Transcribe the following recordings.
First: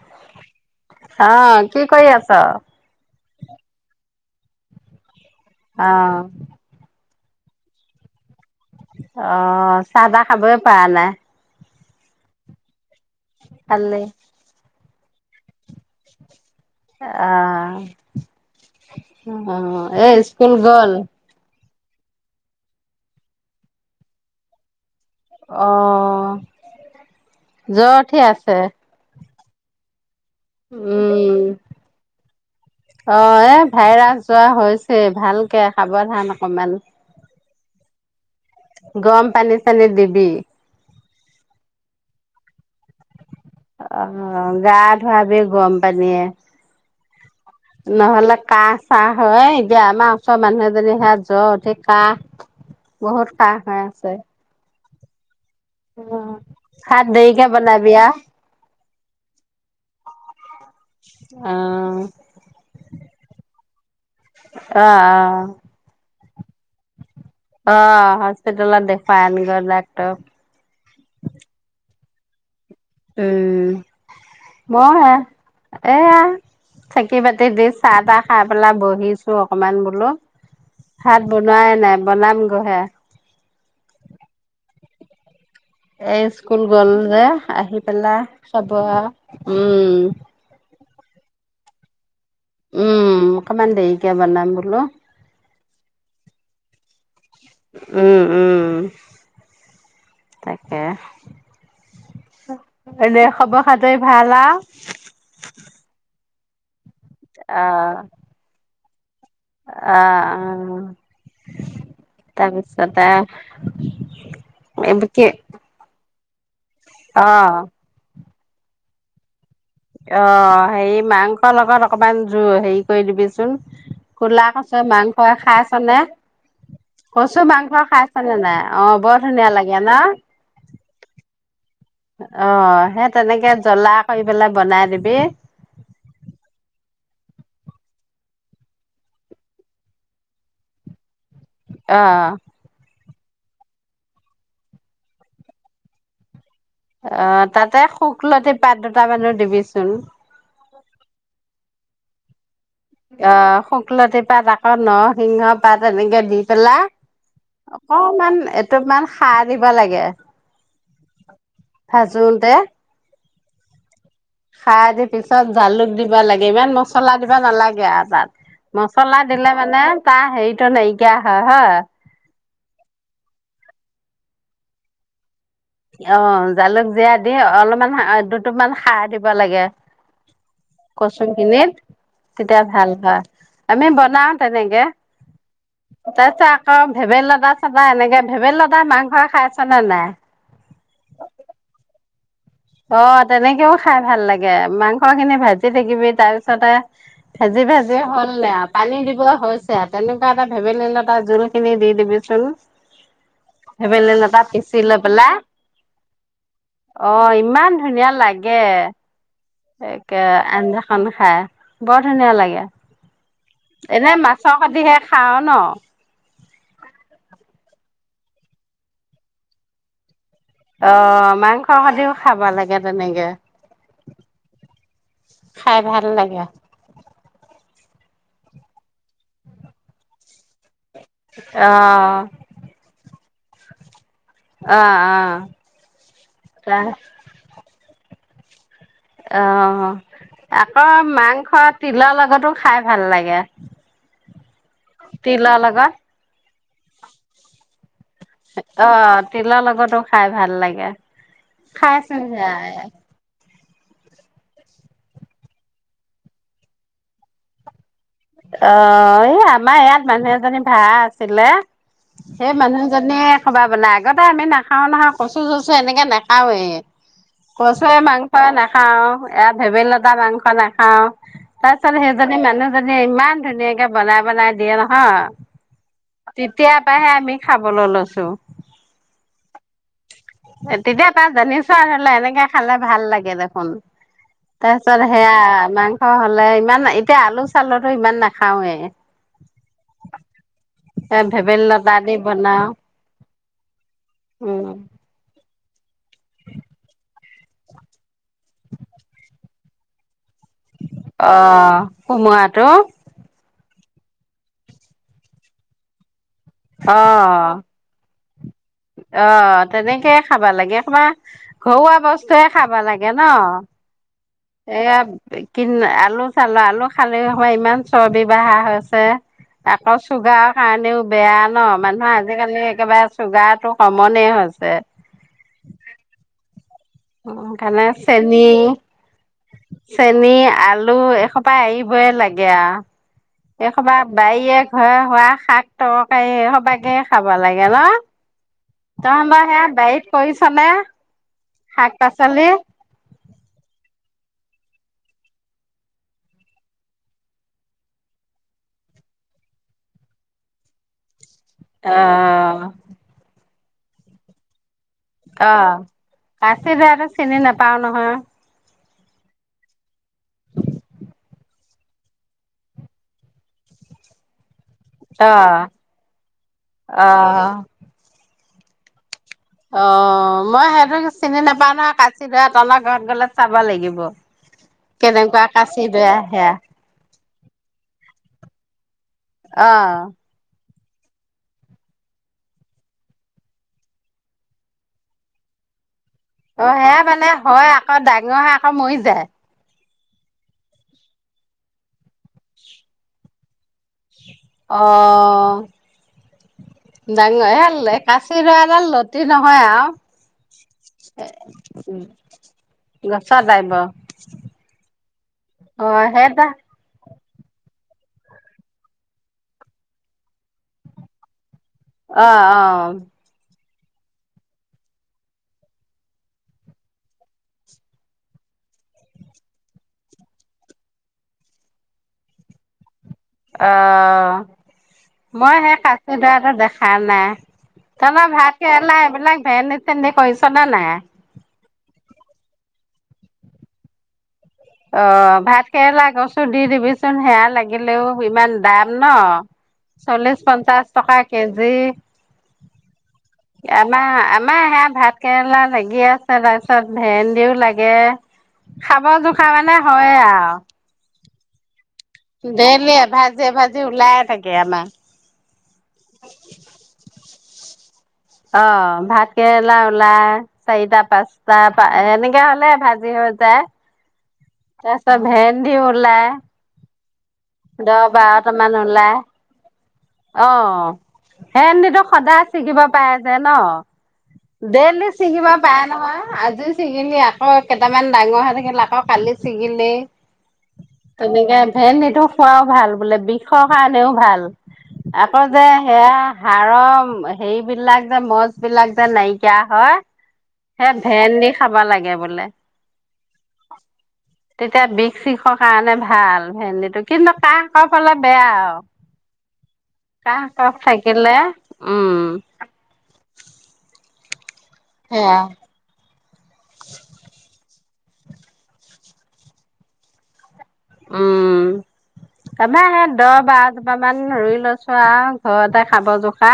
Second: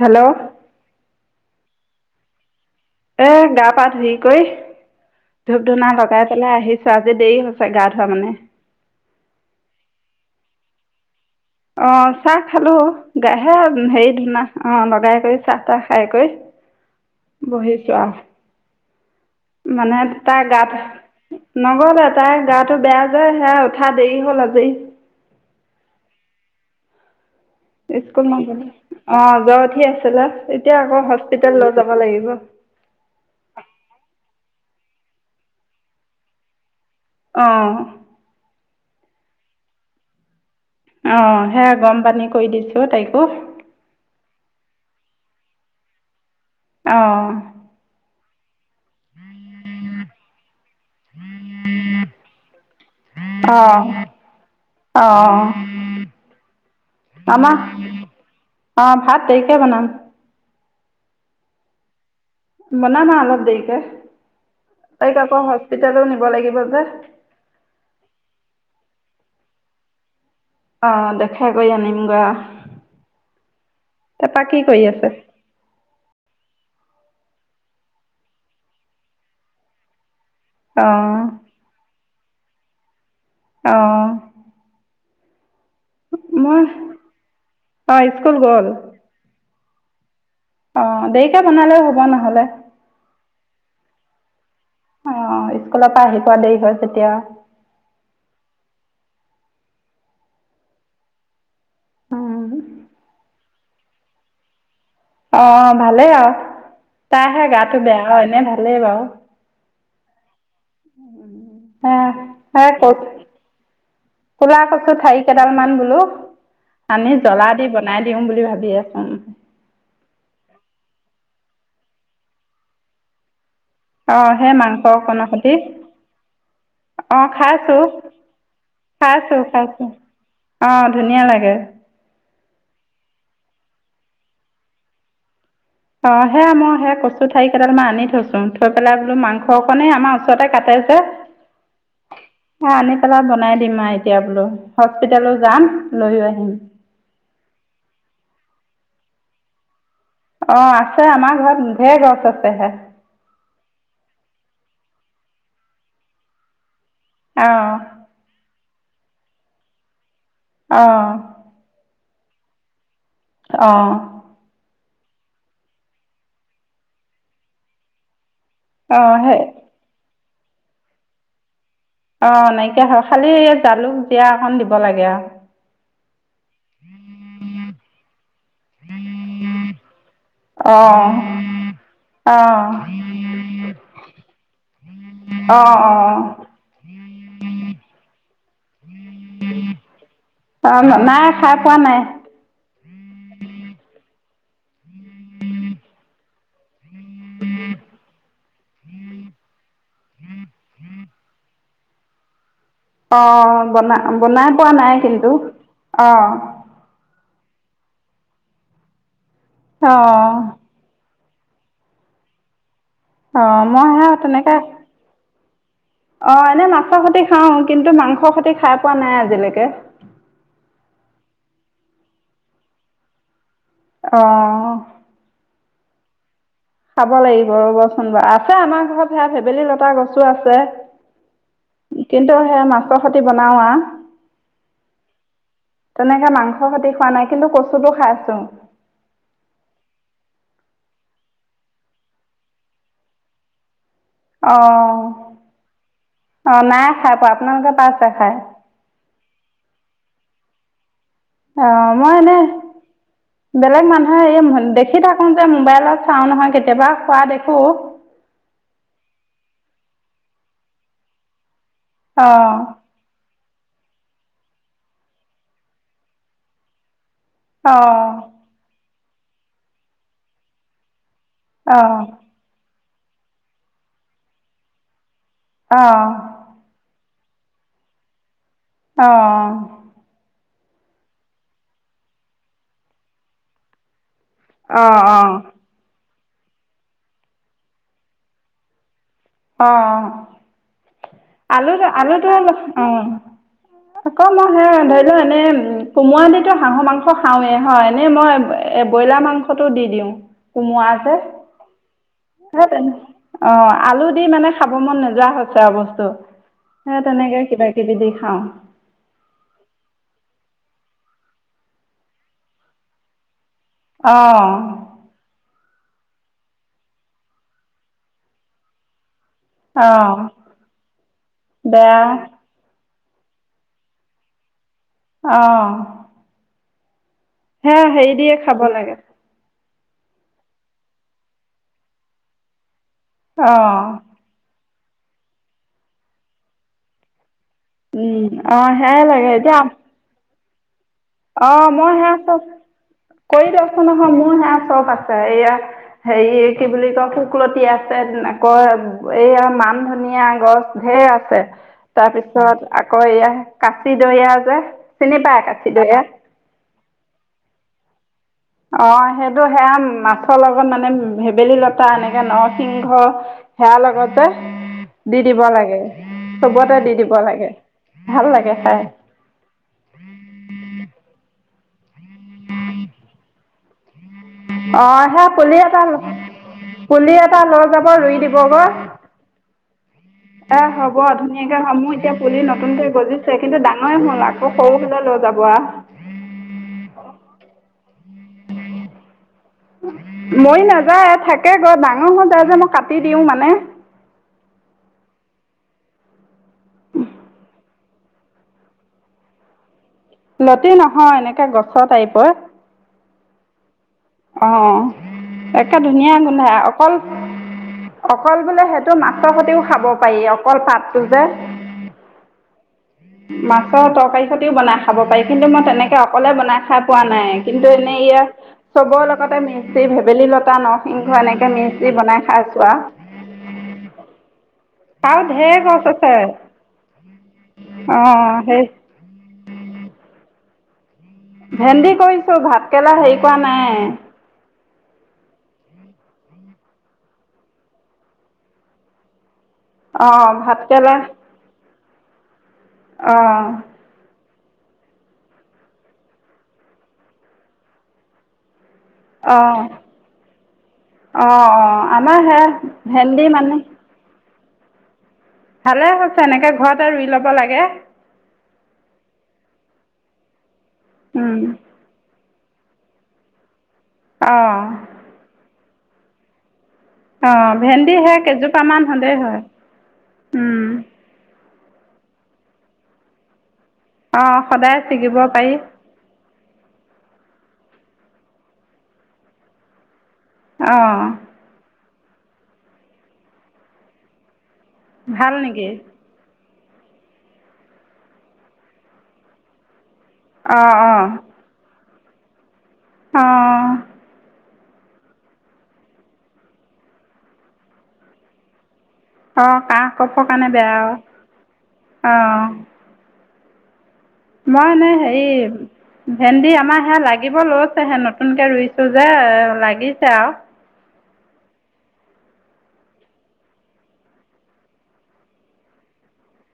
Hello অ', কি কৰি আছ? এ গা-পা ধুই কই ধূপ-ধূনা অ লগাই পেলাই আহিছো। আজি দেৰি হৈছে গা ধোৱা মানে অ', চাহ তাহ খাবই পৰা নাই অ', চাহ খালো গাহে খালি হেৰি [unintelligible] ট্ৰাই কৰিছা আহ, বহিছোঁ আৰু অ', মানে এই তাৰ স্কুল গাত গল? নগলে তাই গাটো বেয়া যে সেইয়া উঠা দেৰি হল আজি। অহ', জ্বৰ স্কুল উঠি আছে নগ'লে অঁ জ্বৰ উঠি আছে লে এতিয়া আকৌ উম হস্পিতাল লৈ যাব লাগিব। ছে ভালকে সাৱধান অকমান অ', গৰম পানী-চানী দিবি অ', সেয়া গৰম পানী কৰি দিছো তাইকো অ', গা ধোৱাবি গৰম পানীয়ে অ', নহলে কাহ চাহ হয় এতিয়া আমা চৰ মানুহএজনি সেইয়া জ্বৰ উঠি কাহ বহুত কাহ হৈ আছে। অ। অ ভাত দেৰিকে আমাৰ, বনাবি আও অ', ভাত দেৰিকে বনাম। অ। বনাম আৰু অলপ দেৰিকে। তাইক আকৌ হছস্পিটেলও নি নিব লাগিব যে। অ', হস্পিটেলত দেখুৱাই আনগৈ ডাক্টৰক। অ', দেখাই গৈ আনিম গৈ অহ। উম', মই আছে হে এয়া চাকি বাতি দি চাহ তাহ খাই পেলাই বহিছো অকমান বোলো। অঁ ভাত বনোৱাই নাই। বনাম গহে। অহ। এ স্কুল গল যে আহি অঁ পেলা স্কুল গ'ল চাব আৰু। উম। অ', দেৰিকা বনালেও হ'ব নহলে। উম, অকমান দেৰিকে বনাম বোলো। অ', স্কুলৰ পৰা আহি পোৱা দেৰি হয় তেতিয়া। উম, উম, তাকে। এনে খবৰ খাদই ভালা? অঁ ভালেই আৰু তাইহে গাটো বেয়া এনে ভালেই বাৰু। আ, আ। অ', হে হে তাৰপিছত ক ক'লা কচু এব ঠাৰি কি কেইডালমান বোলো আনি অ জ্বলা দি বনাই দিওঁ বুলি ভাব তাব ক ন অ', হে মাংস লগত অকমান জ হেৰি কৰি দিবিচোন। অঁ কলা সেই কচু মাংস অকণৰ সৈতে খাইছনে, অঁ কচু মাংস খাইছোঁ খাইছনে নাই অ', বৰ খাইছোঁ ধুনীয়া লাগে খাইছোঁ ন? অঁ ধুনীয়া লাগে অ', সেই তেনেকে জ্বলা কৰি পেলাই বনাই দিবি। অ', সেয়া মই সেই কচু ঠাৰি কেইডাল মান আনি থৈছো থৈ পেলাই বোলো মাংসকনে আমাৰ ওচৰতে কাটে যে। অহ। তেলত বনাই দিম আৰু এতিয়া বোলো, হস্পিতেেলত যাম লৈও আহিম। অ', তাতে শুকলতি পাত দুট মানো দিবিচ অ আছে আমাৰ ঘৰত ধেৰ ঘৰ- থতে হে অ শুকলতি পাত আকৌ নৰসিংহ পাত এনেকে দি পেলাই অঁ অকমান এত- তমান সাৰ দিব লাগে অহ শোনতে অ খাৰ দি পিছত জালুক দিব লাগে ইমান মচলা দিবা নালাগে আৰু তাত অঁ মচলা সেই দিলে মানে তাহ সেইটো নাইকিয়া হয় হয় অ নাইকিয়া হয় খালি জালুক জিয়া অকন দিব লাগে আৰু অ জালুক জীয়া দি অলপমান সাআত দুটোপমান সাৰ দিব লাগে। অঁ কচু খিনিত অঁ তেতিয়া ভাল হয় আমি বনাও তেনেকে অঁ অঁ তাৰ পিছত আকৌ ভেবেলি লতা চাদা এনেকে ভেবেল লতাই মাংসই খাইছনে নাই? অ নাই খাই পোৱা নাই। অ তেনেকেও খাই ভাল লাগে মাংস খিনি ভাজি থাকিবি তাৰ পিছতে ভাজি ভাজি হ'ল নে আৰু পানী দিব হৈছে তেনেকুৱা এটা ভেবেলিলতা জোল খিনি দি দিবি চোন। অ বনা বনাই পোৱা নাই লৈ কিন্তু পেলাই অ অ ইমান ধুনীয়া লাগে সে অঁ আঞ্জাখন খাই বৰ ধুনীয়া লাগে। অ মই সে এনে তেনেকে মাছৰ সতিহে খাও ন অ এনে মাছৰ সতি খাও কিন্তু মাংস সৰ খতি খাই পোৱা নাই আজিলৈকে। অ মাংস খতিও খাব লাগে তেনেকে অহ খাই ভাল লাগে। খাব লাগিব ৰ'বচোন বাৰ আছে আমাৰ ঘৰত সেয়া ভেবেলি লতা গছো আছে। অ কিন্তু সেইয়া মাছৰ খতি তি বনাও আ অ অ তেনেকে মাংসৰ তাৰ খতি খোৱা নাই কিন্তু কচুটো খাইছো। অ আকৌ মাংস তিলৰ লগতো খাই ভাল লাগে অ তিলৰ লগত অ নাই খাই পোৱা আপোনালোকে পাইছে খাই? অ তিলৰ লগতো খাই ভাল লাগে অ খাইছো মই এনে সেয়া বেলেগ মানুহে এই দেখি থাকো যে মোবাইলত চাও নহয় কেতিয়াবা খোৱা দেখো। অ এই আমাৰ ইয়াত মানুহ এজনী ভাৰা আছিলে। সেই অ', মানুহজনীয়ে বনাই আগতে আমি নাখাও নহয় কচু চচু এনেকে নাখাওৱে কচুয়ে অ', মাংসয়ে নাখাও এ ভেবেলি লতা মাংস নাখাও। অ', তাৰপিছত অ', সেইজনী মানুহজনী ইমান ধুনীয়াকে বনাই বনাই দিয়ে নহয়। অ'। তেতিয়াপাহে আমি খাবলৈ লৈছো। অঁ তেতিয়া তাৰ জানিছো ধৰি ল এনেকে খালে ভাল লাগে দেখোন। তাৰ পিছত অ', সেয়া মাংস হ'লে ইমান এতিয়া আলু চালুতো ইমান নাখাওৱে। অহ এ ভেবেলী আলুটো লতা দি আলুটো বনাও অ আক মই সে উম ধৰি লোৱা এনে কোমৰা দিতো হাঁহৰ মাংস খাওৱে হয় ননে মই এ ব্ৰইলাৰ মাংসটো দি দিওঁ। কোমোৰা অ যে সেই কামোৰাঁতো তেনে অঁ আলু দি মানে খাব মন নোযোৱা হৈছে আৰু বস্তু। অঁ [unintelligible] অ অহ তেনেকে খাবা লাগে। তোমাৰ ঘৰুৱা বস্তুৱয়ে খাব লাগে ন? অঁ সেয়া কি আলু চালো আলু খালে সময় ইমান চৰ্বি বহা হৈছে। আকৌ অঁ চুগাৰ কাৰণেও বেয়া ন বেয়া মানুহৰ আজিকালি একেবাৰে চুগাৰটো কমনে হৈছে। অহ হে সেইকাৰণে হেৰি দিয়ে খাব লাগে। চেনী আলু এসোপাই আহিবই লাগে আৰু অঁ এসবা বাৰীয়ে ঘ হোৱা শাক তৰকাৰী সোপাকে খাব লাগে ন? অঁ সেয়াই ত লাগে বাৰ সেয়া বাৰীত কৰিছ [unintelligible] অ শাক মই সে আছো পাচলি কৰি দিয়কচোন নহয়। মোৰ সে চব আছে এইয়া হেৰি কি বুলি কয় শুকলতি আছে আকৌ এইয়া মান ধনিয়া গছ ঢেৰ আছে। অ তাৰপিছত আকৌ এয়া কাচি দইয়া আ যে চীনি পাই কাঁচি? কাচি দয়াটো চিনি নোপাও ন। হা অ সেইটো সেয়া মাছৰ লগত মানে ভেবেলী লতা এনেকে নৰসিংহ সেয়া লগতে দি দিব অ', লাগে চবতে দি দিব লাগে অ'। ভাল লাগে। হয়। অ মই সেইটো চিনি নোপাওঁ নহয় কাচিডৰা তহঁত ঘৰত গলে চাব লাগিব। অ সে কেনেকুৱা পুলি এটা কাচি দৰা সেয়া পুলি এটা লৈ যাব ৰুই দিব গ অ'। এ হব। হব ধুনীয়াকে সমূহ এতিয়া পুলি নতুনকৈ গজিছে কিন্তু ডাঙৰে হল আকৌ সৰু হলে লৈ যাব আও। অ সেয়া মানে হয় আকৌ ডাঙৰ হয়ে আকৌ মৰি যায়। মৰি নাযায় থাকে গৈ ডাঙৰ হৈ যায় যে মই কাটি দিওঁ মানে। অ ডাঙৰ কাচি দয়া ডাল লতি নহয় আৰু। লতি নহয় এনেকে গছৰ টাইপৰ। গছ ডাইব। অ একে অ', ধুনীয়া সেইটা গোন্ধাই অকল। অকল বোলে সেইটো মাছৰ সৈতেও খাব পাৰি অকল পাতটো যে। অ অ। আকৌ তৰকাৰী খতিও বনাই খাব পাৰি কিন্তু মই তেনেকে অকলে বনাই খাই পোৱা নাই কিন্তু এনেই ইয়াৰ। চবৰ লগতে মিসি ভেবেলী লতা নৰসিংহ এনেকে মিচি বনাই খাইছোৱা আৰু অ। আৰু মই ঢেৰ সেই গছ কাচি আছে দয়াটো দেখা নাই অ তহতৰ ভাত সেই কেৰেলা এইবিলাক ভেন্দী চেন্দি কৰিছ ন নাই। ভেন্দি কৰিছো ভাতকৰেলা হেৰি কৰা নাই। অ ভাত কেৰেলা গছো দি দিবিচোন সেয়া লাগিলেও ইমান দাম ন। অ চল্লিশ ভাতকেৰেলা পঞ্চাশ টকা কেজি। অ আমা আমাৰ সেয়া ভাত কেৰেলা লাগি আছে। তাৰপিছত ভেন্দিও লাগে খাব অ খাই মানে হয়ে আৰু অ অ। আমাৰ সে দেইলি ভেন্দি এভাজি মানে এভাজি ওলাই থাকে। কে আমা। ভালে হৈছে এনেকে ঘৰত আৰু ৰুই ল'ব লাগে। কে অ', ভাত কেৰেলা উলাই। চাৰিটা, উম পাঁচটা পা এনেক তো হলে ভাজি হৈ যায়। অ এছা ভেন দি উলাহ। অঁ', ভেন্দি হয়, কেইজোপামান ওলাই হলেই হয়, উম। সেইন্দিতো সদায় ছিকিব পাই যে ন। অ সদায় ডেইলী ছিগিব চিঙিব পাৰি পাৰে নহয়, আজিও চিঙিনিয়া। অ', কেইটামান ডাঙৰ হৈ থাকিল আকৌ কালি ছিগিলেই। অ তেনেকে ভেন খোৱাও ভাল বোলে বিষৰ কাৰণেও ভাল। ভাল আকৌ যে নেকি সেয়া হাৰৰ হেৰিবলাক যে মছ বিলাক যে নাইকিয়া হয়। অ ভে অ ভেণ্ডি খাবা লাগে। বোলে। অ', তেতিয়া বিষ-চিষৰ কাৰণে ভাল ভেন্দিটো কিন্তু কাহ-কফ হ'লে বেয়া আৰু। অঁ' কাহ-কফৰ কাহ কাৰণে বেয়া কফ আৰু থাকিলে উম। অঁ' মই এনে হেৰি সেয়া। ভেন্দি আমাৰ সেয়া লাগিব ল'। সে নতুনকে ৰুইছো যে লাগিছে আৰু। উম' তাপা সেই দহ বাৰ জোপা মান ৰুই লৈছো আৰু ঘৰতে খাব জোখা।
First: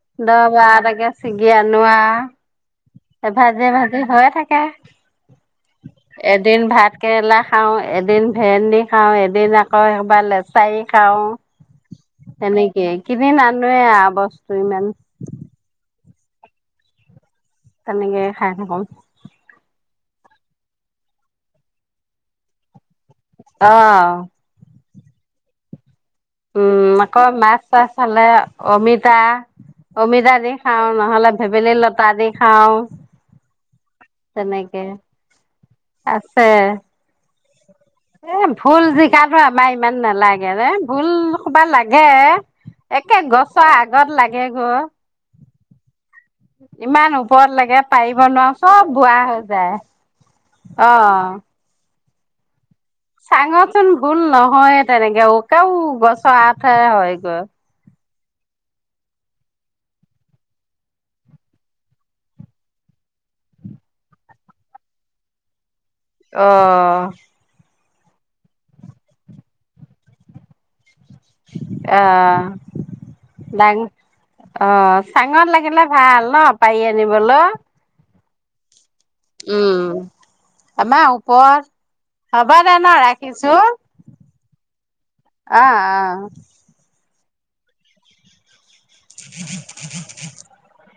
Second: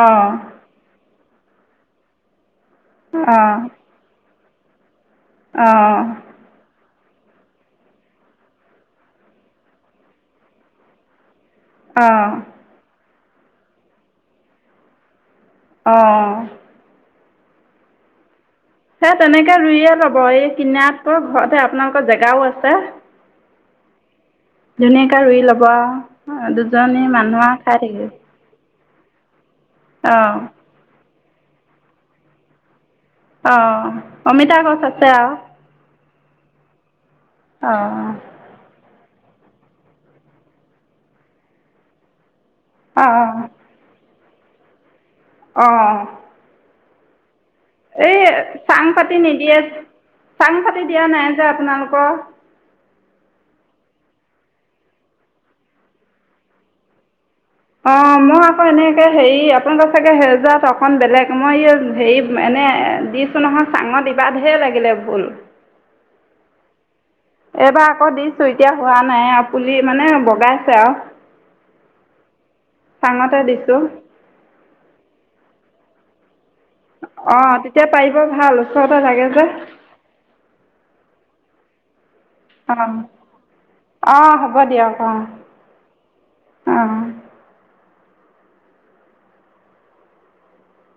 অঁ দহ-বাৰ তাকে। চিজি আনো আৰু। অঁ ভাজে ভাজে হৈয়ে থাকে। অঁ কে এদিন ভাত। কেৰেলা খাওঁ এদিন। ভেন্দি খাওঁ এদিন আকৌ একবাৰ লেচাৰি খাওঁ। অঁ তেনেকে। কিনি নানোৱে বস্তু ইমান। অঁ' তেনেকে, খাই থাকো সে তেনেকে ৰুইয়ে লব। ব এই কিনাতকৈ ঘৰতে আপোনালোকৰ জেগাও আছে। অহ। ধুনীয়াকে ৰুই লবা। উম আকৌ মাছ চাছ হালে অমিত। তা। অমিদা অঁ দি খাওঁ নহ'লে। ভেবেলী লত দি খাওঁ। অহঁ। অমিতা তেনেকে গছ আছে আও আছে। অঁ এ ভুল যে। জিকা আমাৰ ইমান নালাগে ভুল কোবা লাগে। একে অঁ গছৰ আগত লাগে। হে ঘৰ। অহ। ইমান নো। পৰত লাগে পাৰিব নোৱাৰো চাং চব পাতি বোৱা হৈ নিদিয়ে যায় অ। অঁ। [unintelligible] চাঙচোন ভুল নহয়ে তেনেকে অকাও গছৰ আঠে হয় গৈ। অঁ মই আকৌ এনেকৈ হেৰি আপোনালোকৰ চাগে সেজাত অকণ বেলেগ মই এই হেৰি এনে দিছোঁ নহয় চাঙত ইবাদহেৰ লাগিলে ভুল। অহঁ। এইবাৰ আকৌ দিছো এতিয়া হোৱা নাই আৰু পুলি মানে বগাইছে আৰু। অ চাঙতে ডাং দিছোঁ অ চাঙৰ লাগিলে। ভাল নপ। পৰি আনিবলৈ। ব ভাল। লাগে যে। উম আমাৰ ওপৰত। হ'ব দে অঁ ন ৰাখিছো, অঁ হ'ব দিয়ক অঁ অহ অহ। অঁ [unintelligible]